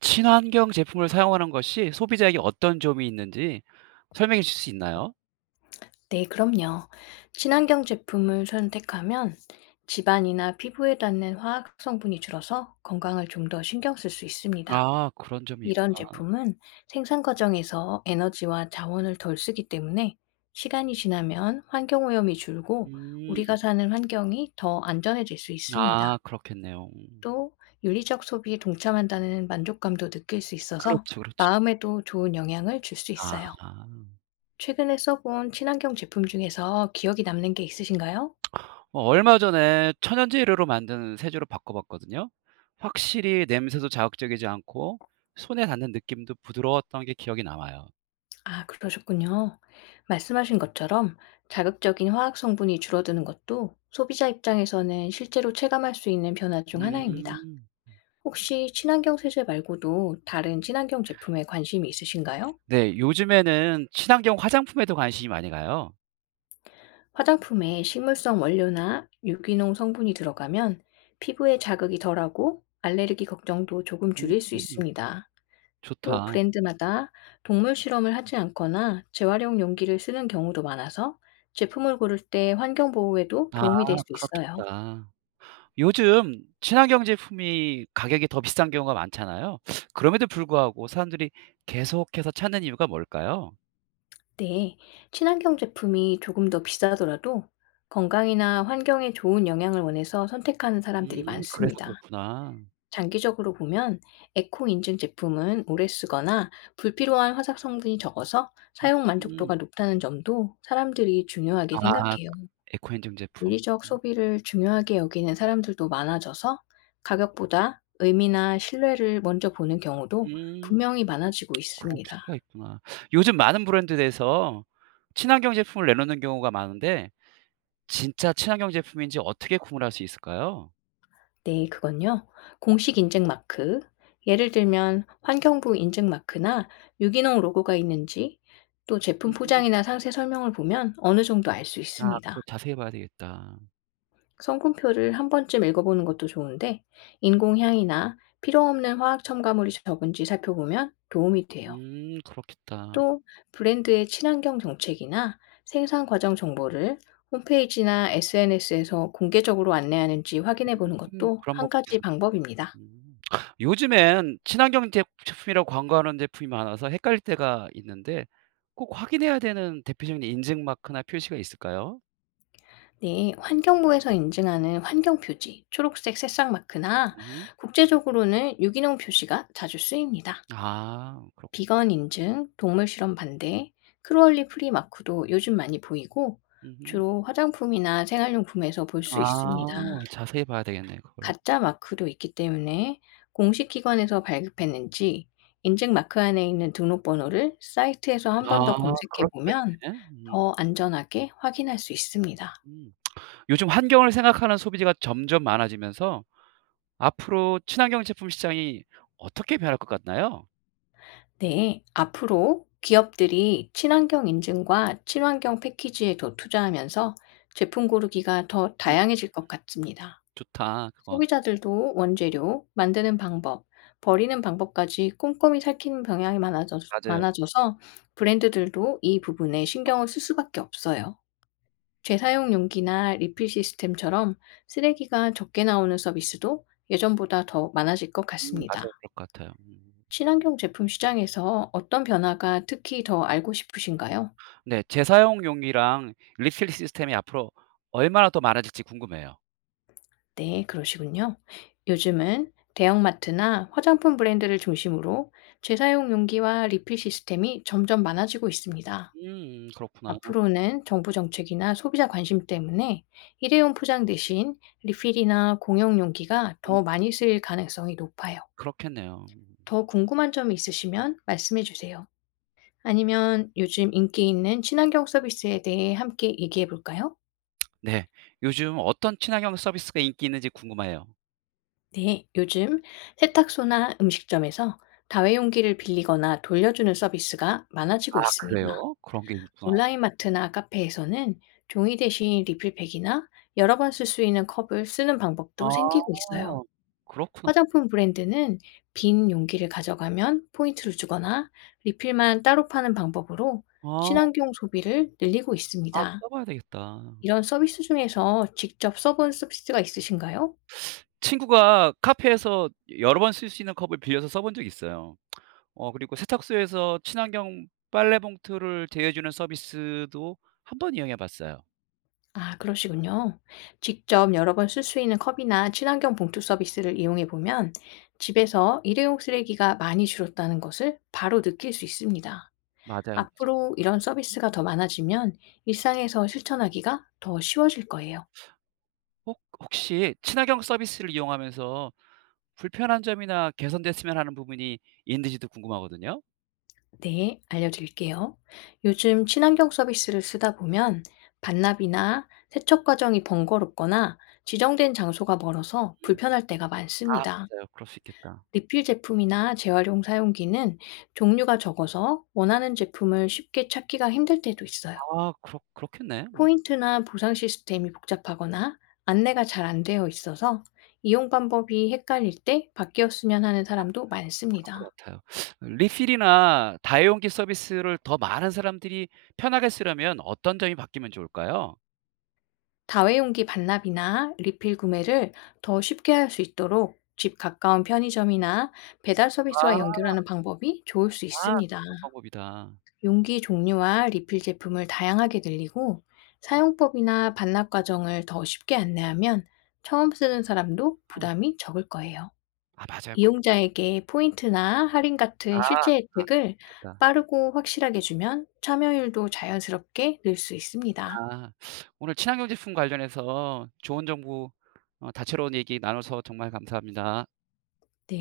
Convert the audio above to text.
친환경 제품을 사용하는 것이 소비자에게 어떤 점이 있는지 설명해 주실 수 있나요? 네, 그럼요. 친환경 제품을 선택하면 집안이나 피부에 닿는 화학 성분이 줄어서 건강을 좀 더 신경 쓸 수 있습니다. 아 그런 점이 이런 있구나. 제품은 생산 과정에서 에너지와 자원을 덜 쓰기 때문에 시간이 지나면 환경 오염이 줄고 음. 우리가 사는 환경이 더 안전해질 수 있습니다. 아 그렇겠네요. 또 윤리적 소비에 동참한다는 만족감도 느낄 수 있어서 그렇죠, 그렇죠. 마음에도 좋은 영향을 줄 수 아. 있어요. 최근에 써본 친환경 제품 중에서 기억이 남는 게 있으신가요? 얼마 전에 천연제 재료로 만든 세제로 바꿔 봤거든요. 확실히 냄새도 자극적이지 않고 손에 닿는 느낌도 부드러웠던 게 기억에 남아요. 아, 그러셨군요. 말씀하신 것처럼 자극적인 화학 성분이 줄어드는 것도 소비자 입장에서는 실제로 체감할 수 있는 변화 중 하나입니다. 음. 혹시 친환경 세제 말고도 다른 친환경 제품에 관심이 있으신가요? 네. 요즘에는 친환경 화장품에도 관심이 많이 가요. 화장품에 식물성 원료나 유기농 성분이 들어가면 피부에 자극이 덜하고 알레르기 걱정도 조금 음 줄일 수 있습니다. 또 좋다. 브랜드마다 동물 실험을 하지 않거나 재활용 용기를 쓰는 경우도 많아서 제품을 고를 때 환경 보호에도 아 도움이 될 수 있어요. 그렇겠다. 요즘 친환경 제품이 가격이 더 비싼 경우가 많잖아요. 그럼에도 불구하고 사람들이 계속해서 찾는 이유가 뭘까요? 네, 친환경 제품이 조금 더 비싸더라도 건강이나 환경에 좋은 영향을 원해서 선택하는 사람들이 음 그래서 많습니다. 그렇구나. 장기적으로 보면 에코 인증 제품은 오래 쓰거나 불필요한 화학 성분이 적어서 사용 음. 만족도가 높다는 점도 사람들이 중요하게 아 생각해요. 에코 행정 제품. 물리적 음. 소비를 중요하게 여기는 사람들도 많아져서 가격보다 의미나 신뢰를 먼저 보는 경우도 음. 분명히 많아지고 그런 있습니다. 추세가 있구나. 요즘 많은 브랜드에서 친환경 제품을 내놓는 경우가 많은데 진짜 친환경 제품인지 어떻게 구분할 수 있을까요? 네, 그건요. 공식 인증 마크, 예를 들면 환경부 인증 마크나 유기농 로고가 있는지 또 제품 음. 포장이나 상세 설명을 보면 어느 정도 알 수 아 그걸 있습니다. 자세히 봐야 되겠다. 성분표를 한 번쯤 읽어보는 것도 좋은데 인공향이나 필요 없는 화학 첨가물이 적은지 살펴보면 도움이 돼요. 그렇겠다. 또 브랜드의 친환경 정책이나 생산 과정 정보를 홈페이지나 SNS에서 공개적으로 안내하는지 확인해 보는 것도 그런 법. 한 가지 방법입니다. 음. 요즘엔 친환경 제 제품이라고 광고하는 제품이 많아서 헷갈릴 때가 있는데 꼭 확인해야 되는 대표적인 인증 마크나 표시가 있을까요? 네, 환경부에서 인증하는 환경 표지, 초록색 새싹 마크나 음. 국제적으로는 유기농 표시가 자주 쓰입니다. 아 그렇 비건 인증, 동물 실험 반대, 크루얼리 프리 마크도 요즘 많이 보이고 음음. 주로 화장품이나 생활용품에서 볼 수 아 있습니다. 자세히 봐야 되겠네 그걸. 가짜 마크도 있기 때문에 공식 기관에서 발급했는지 인증 마크 안에 있는 등록번호를 사이트에서 한 번 아 더 검색해 그럴 수가 보면 있네. 음. 더 안전하게 확인할 수 있습니다. 음. 요즘 환경을 생각하는 소비자가 점점 많아지면서 앞으로 친환경 제품 시장이 어떻게 변할 것 같나요? 네, 앞으로 기업들이 친환경 인증과 친환경 패키지에 더 투자하면서 제품 고르기가 더 음 다양해질 것 같습니다. 좋다 그건. 소비자들도 원재료, 만드는 방법, 버리는 방법까지 꼼꼼히 살피는 경향이 많아져 맞아요. 많아져서 브랜드들도 이 부분에 신경을 쓸 수밖에 없어요. 재사용 용기나 리필 시스템처럼 쓰레기가 적게 나오는 서비스도 예전보다 더 많아질 것 같습니다. 맞아요. 그럴 것 같아요. 음. 친환경 제품 시장에서 어떤 변화가 특히 더 알고 싶으신가요? 네. 재사용용이랑 리필 시스템이 앞으로 얼마나 더 많아질지 궁금해요. 네, 그러시군요. 요즘은 대형마트나 화장품 브랜드를 중심으로 재사용 용기와 리필 시스템이 점점 많아지고 있습니다. 그렇구나. 앞으로는 정부 정책이나 소비자 관심 때문에 일회용 포장 대신 리필이나 공용 용기가 음 더 많이 쓰일 가능성이 높아요. 그렇겠네요. 더 궁금한 점이 있으시면 말씀해 주세요. 아니면 요즘 인기 있는 친환경 서비스에 대해 함께 얘기해 볼까요? 네. 요즘 어떤 친환경 서비스가 인기 있는지 궁금해요. 네, 요즘 세탁소나 음식점에서 다회용기를 빌리거나 돌려주는 서비스가 많아지고 아 있습니다. 음. 그래요? 그런 게 있구나. 온라인 마트나 카페에서는 종이 대신 리필팩이나 여러 번 쓸 수 있는 컵을 쓰는 방법도 아 생기고 있어요. 그렇구나. 화장품 브랜드는 빈 용기를 가져가면 포인트를 주거나 리필만 따로 파는 방법으로 아 친환경 소비를 늘리고 아 있습니다. 써봐야 되겠다. 이런 서비스 중에서 직접 써본 서비스가 있으신가요? 친구가 카페에서 여러 번 쓸 수 있는 컵을 빌려서 써본 적이 있어요. 그리고 세탁소에서 친환경 빨래 봉투를 제휴해 주는 서비스도 한 번 이용해 봤어요. 아 그러시군요. 직접 여러 번 쓸 수 있는 컵이나 친환경 봉투 서비스를 이용해 보면 집에서 일회용 쓰레기가 많이 줄었다는 것을 바로 느낄 수 있습니다. 맞아요. 앞으로 이런 서비스가 더 많아지면 일상에서 실천하기가 더 쉬워질 거예요. 혹 혹시 친환경 서비스를 이용하면서 불편한 점이나 개선됐으면 하는 부분이 있는지도 궁금하거든요. 네, 알려드릴게요. 요즘 친환경 서비스를 쓰다 보면 반납이나 세척 과정이 번거롭거나 지정된 장소가 멀어서 음. 불편할 때가 아 많습니다. 맞아요. 그럴 수 있겠다. 리필 제품이나 재활용 사용기는 종류가 적어서 원하는 제품을 쉽게 찾기가 힘들 때도 있어요. 아 그렇겠네. 음. 포인트나 보상 시스템이 복잡하거나 안내가 잘 안 되어 있어서 이용 방법이 헷갈릴 때 바뀌었으면 하는 사람도 그럴 많습니다. 것 같아요. 리필이나 다용기 서비스를 더 많은 사람들이 편하게 쓰려면 어떤 점이 바뀌면 좋을까요? 다회용기 반납이나 리필 구매를 더 쉽게 할 수 있도록 집 가까운 편의점이나 배달 서비스와 아 연결하는 방법이 좋을 수 아 그 있습니다. 좋은 방법이다. 용기 종류와 리필 제품을 다양하게 늘리고 사용법이나 반납 과정을 더 쉽게 안내하면 처음 쓰는 사람도 아. 부담이 적을 거예요. 아 맞아요. 그렇 이용자에게 포인트나 할인 같은 아 실제 혜택을 좋겠다. 빠르고 확실하게 주면 참여율도 자연스럽게 늘 수 있습니다. 아 오늘 친환경 제품 관련해서 좋은 정보 다채로운 얘기 나눠서 정말 감사합니다. 네.